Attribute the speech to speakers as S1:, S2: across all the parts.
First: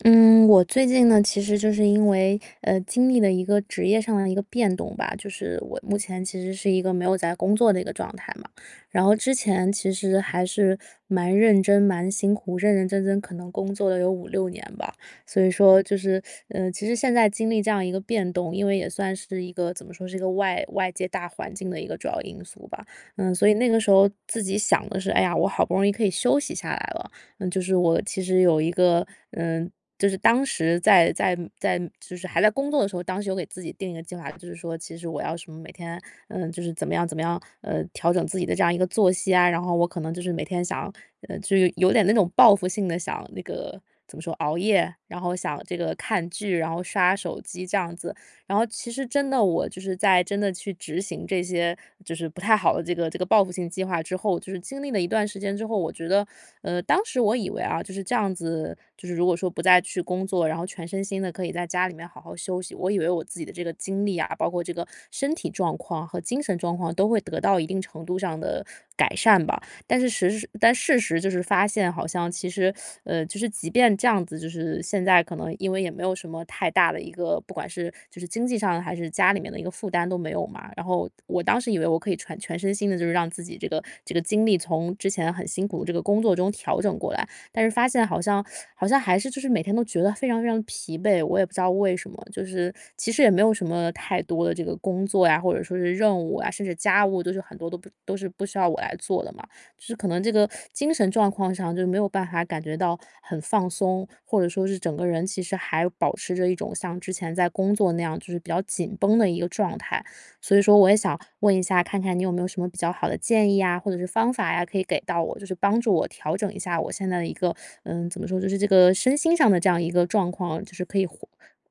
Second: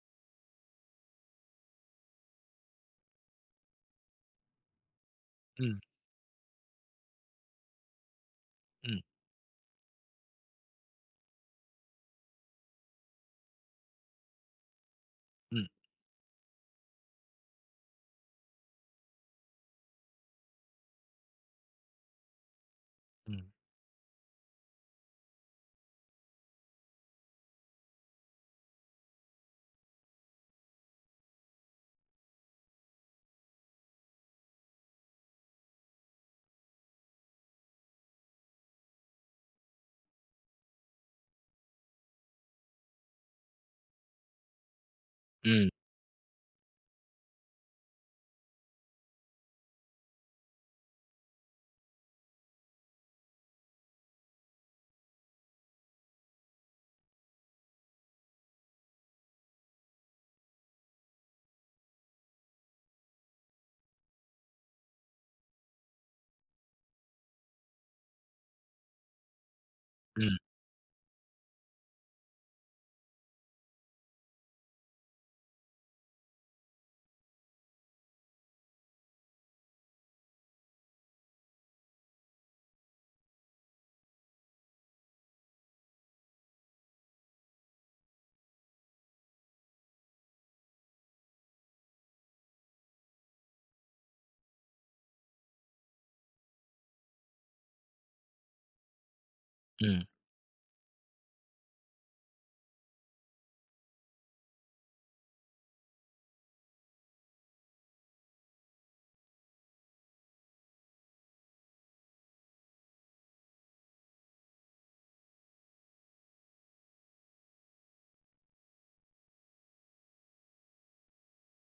S1: 嗯，我最近呢，其实就是因为，呃，经历了一个职业上的一个变动吧，就是我
S2: 嗯。
S1: 目前其实是一个没有在工作的一个状态嘛。然
S2: 嗯。
S1: 后之前其实还是蛮认真、蛮辛苦，认认真真可能工作了有5-6年吧，所以
S2: 嗯。
S1: 说就是，呃，其实现在经历这样一个变动，因为也算是一个怎么说是一个外外界大环境的一个主要因素吧。呃，所
S2: 嗯。
S1: 以那个时候自己想的是：“哎呀，我好不容易可以休息下来了。”呃，就是我其实有一个呃，就是当时在在在就是还在工作的时候，当时有给自己定一个计划，就是说其实我要什么每天，呃。就是怎么样怎么样，呃，调整自己的这样一个作息啊，然后我可能就是每天想要，呃，就有有点那种报复性地想那个怎么说熬夜，然后想
S2: 嗯。
S1: 这个看剧，然后刷手机这样子。然后其实真的我就是在真的去执行这些就是不太好的这个这个报复性计划之后，就是经历了一段时间之后，我觉得呃，当时我以为啊，就是这样子，就是如果说不再去工作，然后全身心地可以在家里面好好休息，我以为我自己的这个精力啊，包括这个身体状况和精神状况都会得到一定程度上的改善吧。但是
S2: 嗯。
S1: 实但事实就是发现，好像其实，呃，就是即便这样子，就是现在可能因为也没有什么太大的一个，不管是，就是经济上还是家里面的一个负担都没有嘛。然后我当时以为我可以全全身心地就是让自己这个这个精力从之前很辛苦，这个工作中调整过来，但是发现好像 好像还是就是每天都觉得非常非常疲惫。我也不知道为什么，就是其实也没有什么太多的这个工作呀，或者说是任务啊，甚至家务都是很多都不都是不需要我来做的嘛。就是
S2: 嗯。
S1: 可能这个 精神状况上就没有办法感觉到很放松，或者说是整个人其实还保持着一种像之前在工作那样，就是比较紧绷的一个状态。所以说我也想问一下，看看你有没有什么比较好的建议呀，或者是方法呀，可以给到我，就是帮助我调整一下我现在的一个呃，怎么说，就是这个身心上的这样一个状况，就是可以恢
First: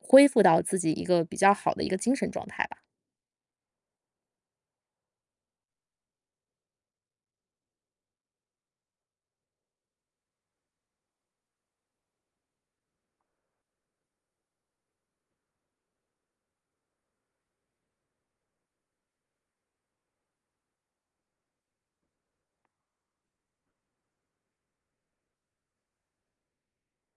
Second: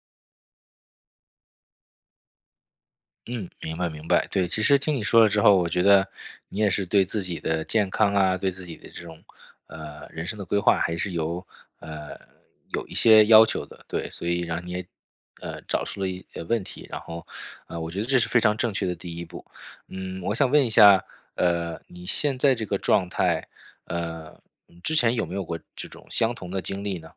S1: 恢复到自己一个比较好的一个精神状态吧。
S2: 嗯，明白，明白。对，其实听你说了之后，我觉得你也是对自己的健康啊，对自己的这种，呃，人生的规划还是有，呃，有一些要求的。对，所以让你也呃，找出了一呃，问题。然后呃，我觉得这是非常正确的第一步。嗯，我想问一下，呃，你现在这个状态，呃，之前有没有过这种相同的经历呢？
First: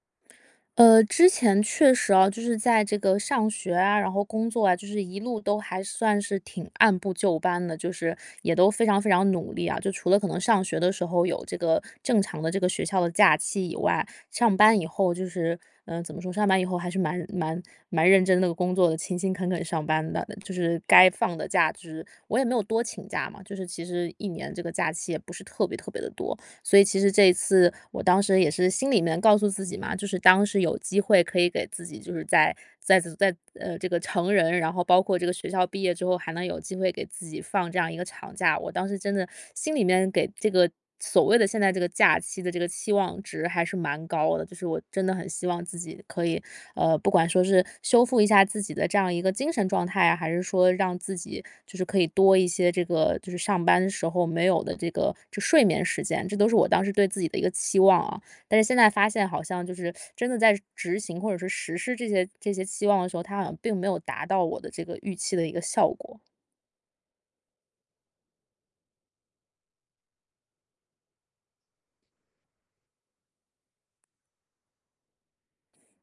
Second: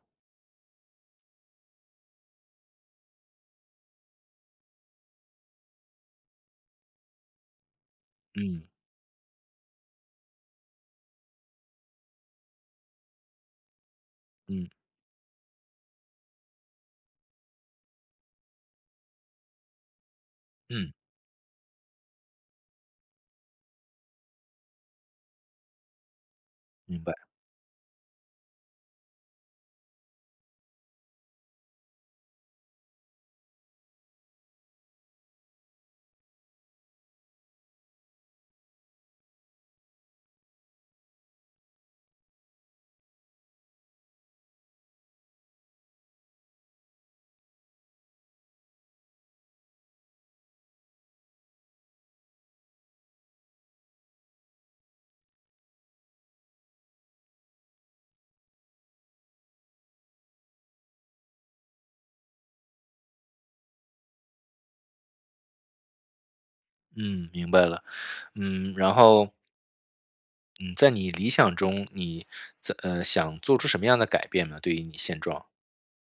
S1: 呃，之前确实啊，就是在这个上学啊，然后工作啊，就是一路都还算是挺按部就班的，就是也
S2: 嗯。
S1: 都非常非常努力啊。就除了可能上学的时候有这个正常的这个学校的假期以外。上
S2: 嗯。
S1: 班以后就是，嗯，怎么说，上班以后还是蛮蛮蛮认真地工作的，勤勤恳恳上班的，就是
S2: 嗯。
S1: 该放的假就是我也没有多请假嘛，就是其实1年这个假期也不是特别特别地多。所以其
S2: 明
S1: 实
S2: 白。
S1: 这一次我当时也是心里面告诉自己嘛，就是当时有机会可以给自己，就是在在在，呃，这个成人，然后包括这个学校毕业之后，还能有机会给自己放这样一个长假，我当时真的心里面给这个所谓的现在这个假期的这个期望值还是蛮高的。就是我真的很希望自己可以，呃，不管说是修复一下自己的这样一个精神状态啊，还是说让自己就是可以多一些这个就是上班时候没有的这个就睡眠时间，这都是我当时对自己的一个期望啊。但是现在发现好像就是真的在执行或者是实施这些这些期望的时候，它好像并没有达到我的这个预期的一个效果。
S2: 嗯，明白了，嗯，然后嗯，在你理想中，你怎呃，想做出什么样的改变呢？对于你现状。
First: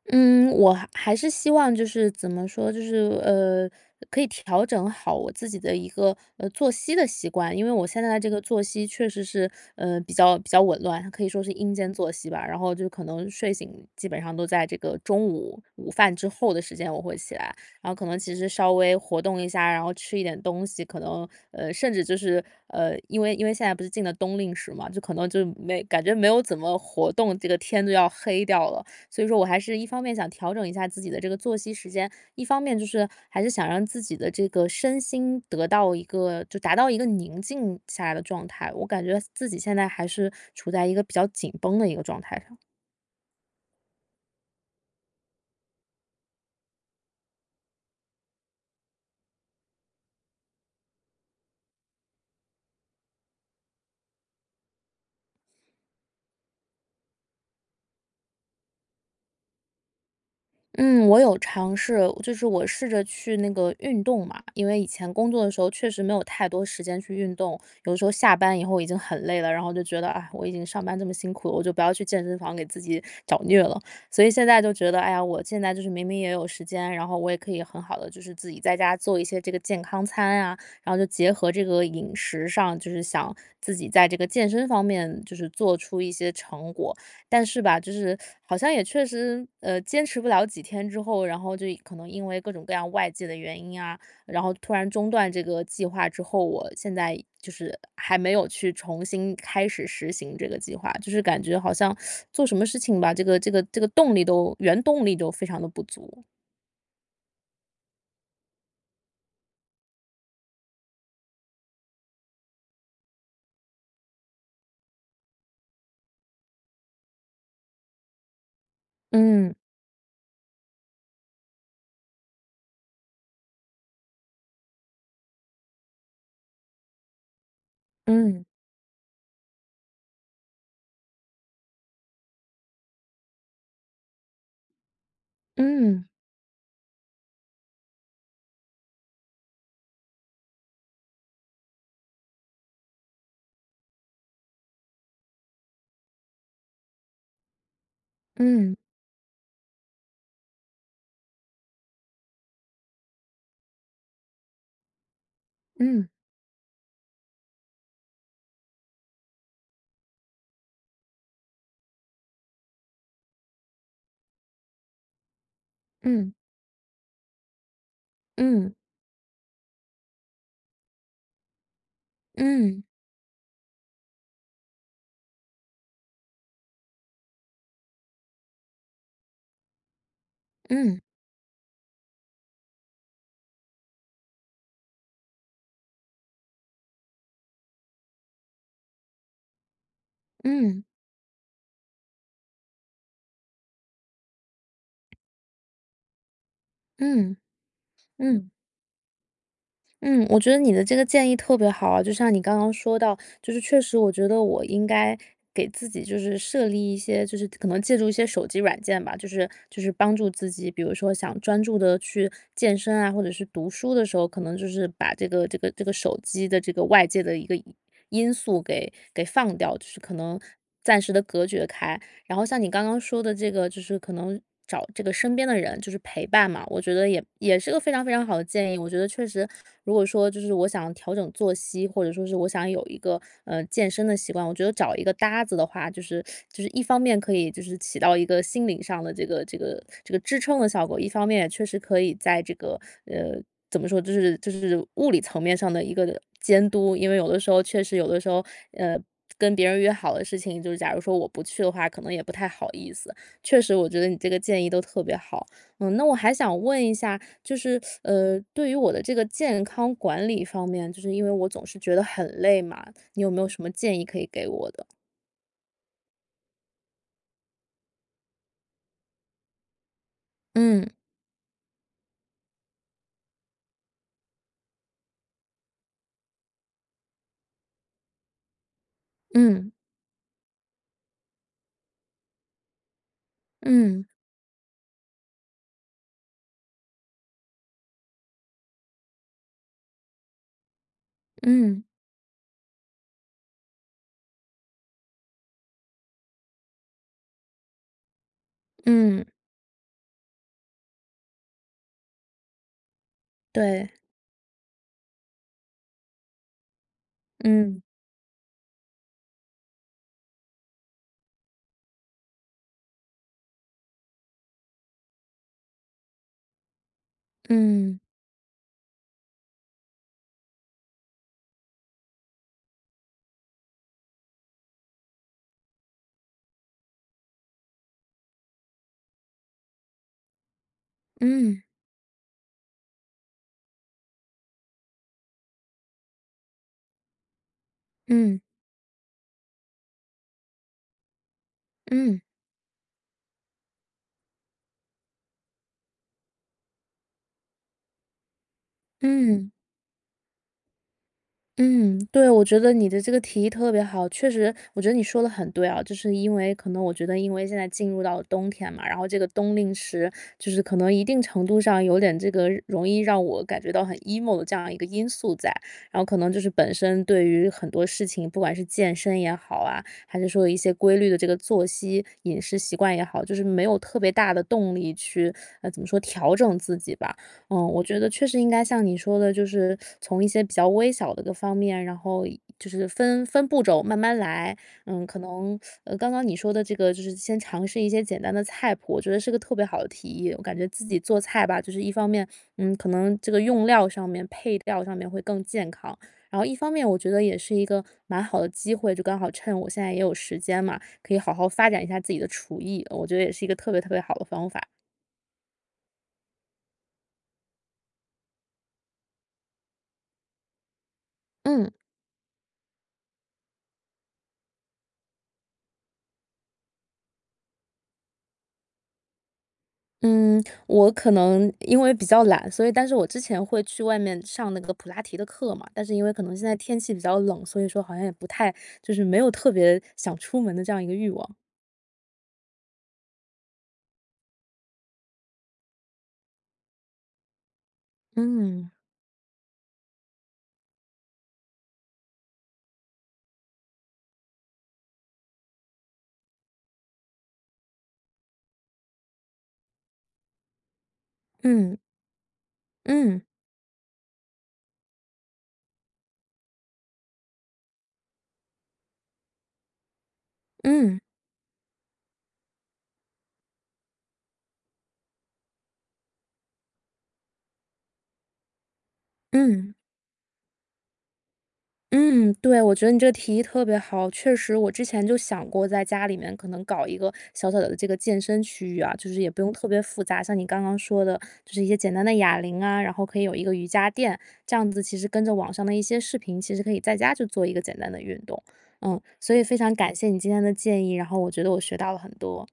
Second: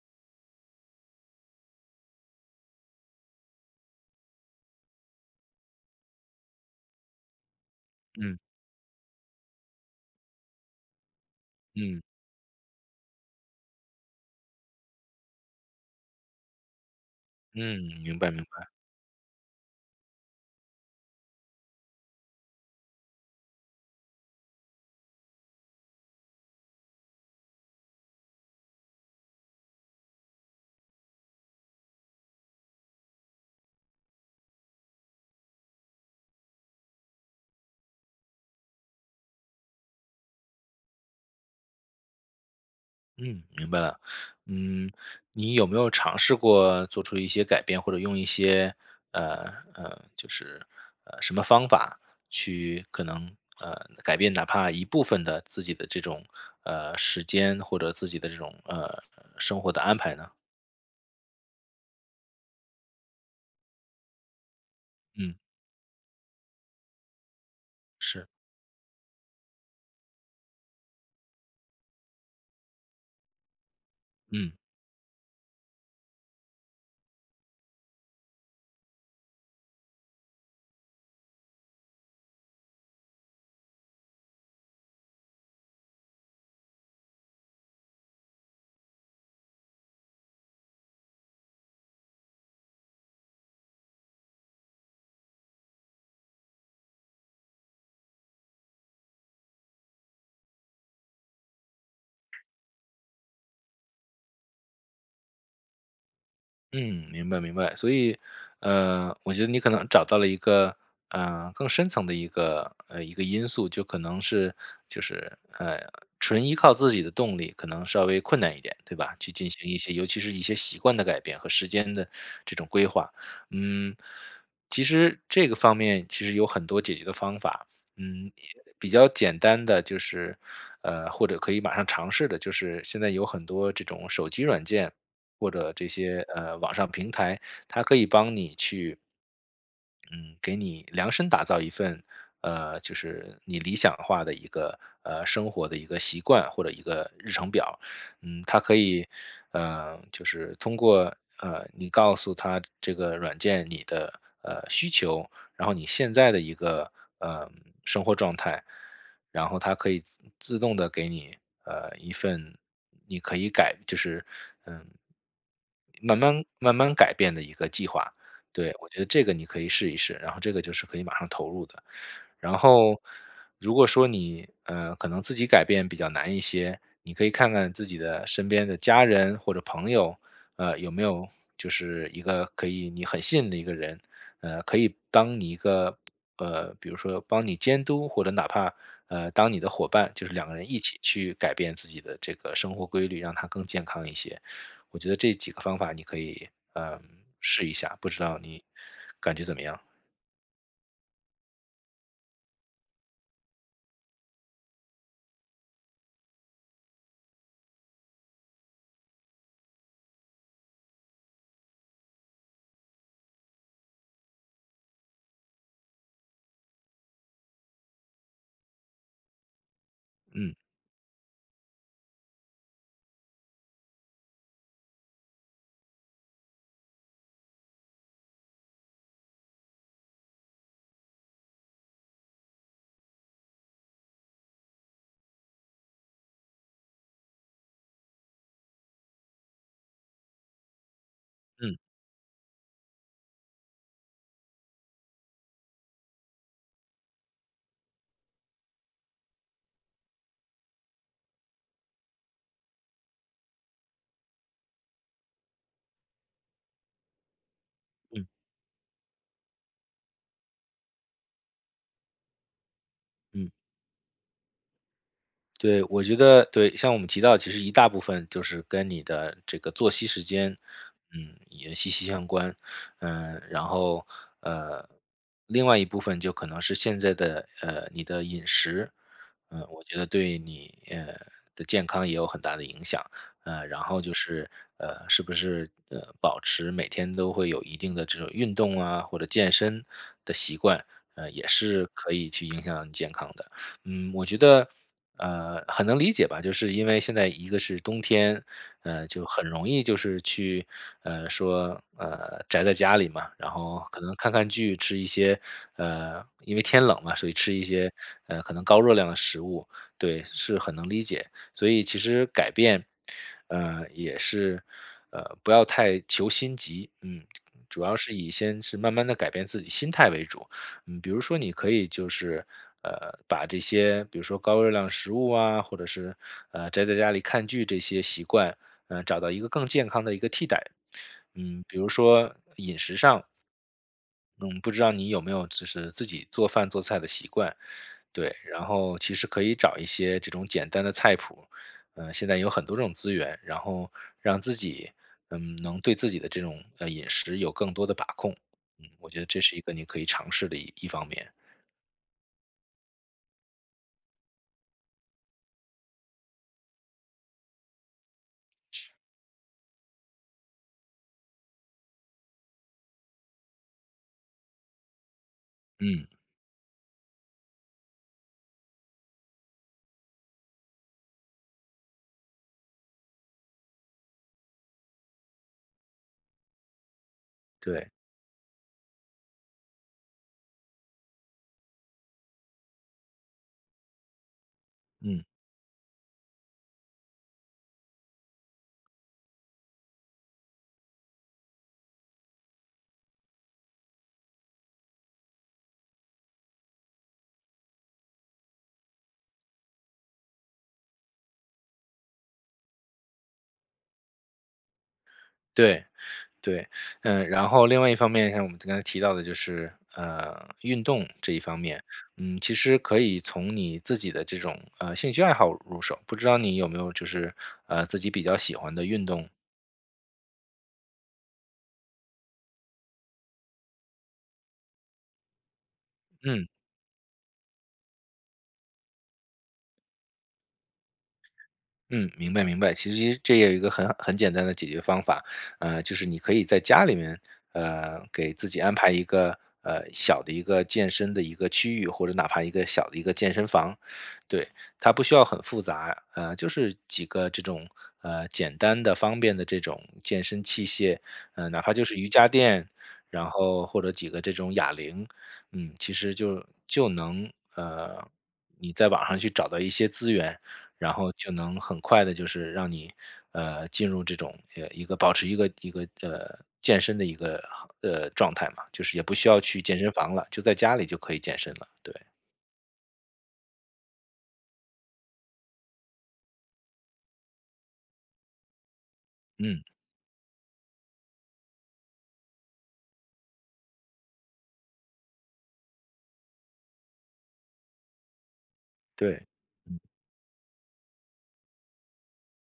S1: 嗯，我还还是希望就是怎么说，就是，呃，可以调整好我自己的一个，呃，作息的习惯。因为我现在的这
S2: 嗯。
S1: 个作息确实是，呃，比较比较紊乱，可以说是阴间
S2: 嗯。
S1: 作息吧，然后就可能睡醒基本上都在这个中午午饭之后的时间，我会起来，
S2: 嗯，
S1: 然后可能
S2: 明白，
S1: 其
S2: 明
S1: 实
S2: 白。
S1: 稍微活动一下，然后吃一点东西。可能呃，甚至就是，呃，因为因为现在不是进了冬令时嘛，就可能就没感觉没有怎么活动，这个天都要黑掉了。所以说我还是一方面想调整一下自己的这个作息时间，一方面就是还是想让自己的这个身心得到一个，就达到一个宁静下来的状态，我感觉自己现在还是处在一个比较紧绷的一个状态上。
S2: 嗯，明白了。嗯，你有没有尝试过做出一些改变，或者用一些，呃，呃，就是呃，什么方法去可能，呃，改变哪怕一部分的自己的这种，呃，时间或者自己的这种，呃，生活的安排呢？
S1: 嗯，我有尝试，就是我试着去那个运动嘛。因为以前工
S2: 嗯。
S1: 作的时候确实没有太多时间去运动，有的时候
S2: 是。
S1: 下班以后已经很累了，然后就觉得，啊，我已经上班这么辛苦了，我就不要去健身房给自己找虐了。所以现
S2: 嗯。
S1: 在就觉得，哎呀，我现在就是明明也有时间，然后我也可以很好地就是自己在家做一些这个健康餐呀，然后就结合这个饮食上，就是想自己在这个健身方面就是做出一些成果。但是吧，就是好像也确实呃坚持不了几天之后，然后就可能因为各种各样外界的原因啊，然后突然中断这个计划之后，我现在就是还没有去重新开始实行这个计划，就是感觉好像 做什么事情吧，这个这个这个动力都原动力都非常地不足。
S2: 嗯，明白明白，所以呃我觉得你可能找到了一个呃更深层的一个呃一个因素就可能是就是，呃，纯依靠自己的动力可能稍微困难一点，对吧？去进
S1: 嗯。
S2: 行一些，尤其是一些习惯的改变和时间的这种规划。嗯，其实这个方面其实有很多解决的方法。嗯，
S1: 嗯。
S2: 也比较简单的就是呃或者可以马上尝试的就是，现在有很多这种手机软件，或者这
S1: 嗯。
S2: 些呃网上平台，它可以帮你去嗯，给你量身打造一份，呃，就是你理想化的一个，呃，生活的一个习惯或者一个日程表。嗯，它
S1: 嗯。
S2: 可以，呃，就是通过，呃，你告诉它这个软件，你的呃，需求，然后你
S1: 嗯。
S2: 现在的一个，呃，生活状态，然后它可以自自动地给你，呃，一份，你可以改就是嗯，慢
S1: 嗯。
S2: 慢慢慢改变的一个计划，
S1: 嗯。
S2: 对，我觉得这个你可以试一试，然后这个就是可以马上投入的。然
S1: 嗯。
S2: 后如果说你，呃，可能自己改变比较难一些，你可以看看自己的身边的家人或者朋友，呃，有
S1: 嗯。
S2: 没有就是一个可以你很信任的一个人，呃，可以当你一个，呃，比如说帮你监督，或者哪怕，呃，当你的伙伴，就是两个人一
S1: 嗯。
S2: 起去改变自己的这个生活规律，让它更健康一些。我觉得这几个方法你可以，呃，
S1: 嗯，
S2: 试一下，不知道
S1: 嗯。
S2: 你感觉怎么样？
S1: 嗯，我觉得你的这个建议特别好啊，就像你刚刚说到，就是确实我觉得我应该给自己就是设立一些，就是可能借助一些手机软件吧，就是就是帮助自己。比如说想专注地去健身啊，或者是读书的时候，可能就是把这个这个这个手机的这个外界的一个因因素给给放掉，就是可能
S2: 嗯。
S1: 暂时地隔绝开。然后像你刚刚说的这个就是可能找这个身边的人就是陪伴嘛，我觉得也也是个非常非常好的建议，我觉得确实如果说就是我想要调整作息，或者说是我想有一个，呃，健身的习惯，我觉得找一个搭子的话，就是就是一方面可以就是起到一个心理上的这个这个这个支撑的效果，一方面也确实
S2: 嗯。
S1: 可以在这个，呃，怎么说，就是就是物理层面上的一个监督。因为有的时候确实有的时候，呃，跟别人约好的事情，就是假如说我不去的话，可能也不太好意思。确实我觉得你这个建议都特别好，嗯，那我还想问一下，就是
S2: 嗯。
S1: 呃，对于我的这个健康管理方面，就是因为我总是觉得很累嘛，你有没有
S2: 嗯。
S1: 什么建议可以给我的？
S2: 对，我觉得对，像我们提到其实一大部分就是跟你的这个作息时间，
S1: 嗯。
S2: 嗯，也息息相关。呃，然后呃，另外一部分就可能是现在的，呃，你的饮食，呃，
S1: 嗯。
S2: 我觉得对你，呃，的健康也有很大的影响。呃，然后
S1: 嗯。
S2: 就是，呃，是不是，呃，保持每天都会有一定的这种运动啊，或者健身的习惯，呃，也
S1: 嗯。
S2: 是可以去影响你健康的。嗯，我觉得，呃，很能理解吧，就是因为现在一个是冬天，呃，
S1: 嗯。
S2: 就很容易就是去呃，说，呃，宅在家里嘛，然后
S1: 对。
S2: 可能看看剧吃一些呃，因为天冷了，所以吃一
S1: 嗯。
S2: 些，呃，可能高热量的食物，对，是很能理解。所以其实改变，呃，也是呃，不要太求心急，嗯，主要
S1: 嗯。
S2: 是以先是慢慢地改变自己心态为主。嗯，比如说你可以就是，呃，把这些比如说高热量食物啊，或者是呃，宅在家里看剧这些习惯，呃，找到一个更健康的一个替代。
S1: 嗯。
S2: 嗯，比如说饮食上，嗯，不知道你有没有就是自己做饭做菜的习惯，对，
S1: 嗯。
S2: 然后其实可以找一些这种简单的菜谱，呃，
S1: 嗯。
S2: 现在有很多这种资源，然后让自己，嗯，能对自己的这种，呃，饮食有更多的把控。嗯，我觉得这
S1: 嗯。
S2: 是一个你可以尝试的一一方面。
S1: 嗯，对，我觉得你的这个提议特别好。确实我觉得你说的很对啊，就是因为可能我觉得因为现在进入了到冬天嘛，然后这个冬令时就是可能一定程度上有点这个容易让我感觉到很 emo 的这样一个因素在，然后
S2: 嗯。
S1: 可能就是本身对于很多事情，不管是健身也好啊，还是说有一些规律的这个作息、饮食习惯也好，就是没有特别大的动力去，呃，怎么说调整自己吧。呃，我
S2: 对。
S1: 觉得，确实应该像你说的，就是从一些比较微小的一个方面，然后一就是分分步骤慢慢来。嗯，可
S2: 嗯。
S1: 能 刚刚你说的这个就是先尝试一些简单的菜谱，我觉得是个特别好的提议。我感觉自己做菜吧，就是一方面，嗯，可能这个用料上面、配料上面会更健康，然后一方面我觉得也是一个蛮好的机会，就刚好趁我现在也有时间嘛，可以好好发展一下自己的厨艺，我觉得也是一个特别特别好的方法。
S2: 对对。嗯，然后另外一方面像我们刚才提到的就是，呃，运动这一方
S1: 嗯。
S2: 面。嗯，其实可以从你自己的这种呃，兴趣爱好入手，不知道你有没有就是，呃，自己比较喜欢的运动？
S1: 嗯，我可能因为比较懒，所以但是我之前会去外面上那个普拉提的课嘛。但是因为可能
S2: 嗯。
S1: 现在天气比较冷，所以说好像也不太，就是没有特别想出门的这样一个欲望。
S2: 嗯，明白明白。其实这也一个很很简单的解决方法，呃，就是你可以在家里面，呃，给自己
S1: 嗯。
S2: 安排一个，呃，小的一个健身的一个区域，或者哪怕一个小的一个健身房，对。它不需要很复杂啊，嗯，就是几个这种呃，简单的方便的这种健身器械，呃，哪怕
S1: 嗯。
S2: 就是瑜伽垫，
S1: 嗯。
S2: 然后，或者几个这种哑铃。嗯，其实就就能呃，你在网上去找到一些资源，然
S1: 嗯。
S2: 后就能很快地，就是让你，呃，进入这种呃，一个保持一个一个，呃，健身的一个哈，呃，状态嘛，就是也不需要去
S1: 嗯。
S2: 健身房了，就在家里就可以健身了，对。
S1: 嗯，对。我觉得你这个提议特别好，确实我之前就想过，在家里面可能搞一个小小的这个健身区域啊。就是也不用
S2: 嗯。
S1: 特别复杂，像你刚刚说的，就是一些简单的哑铃啊，然后可以有一个瑜伽垫，这样子其实跟着网上的一些视频，其实可以在家就做一个简单的运动。嗯，
S2: 对。
S1: 所以非常
S2: 嗯。
S1: 感谢你今天的建议，然后我觉得我学到了很多。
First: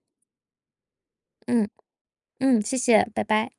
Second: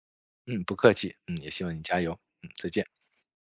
S2: 嗯，不客气。嗯，也希
S1: 嗯。
S2: 望你加油。嗯，
S1: 嗯，
S2: 再
S1: 谢
S2: 见。
S1: 谢！拜拜。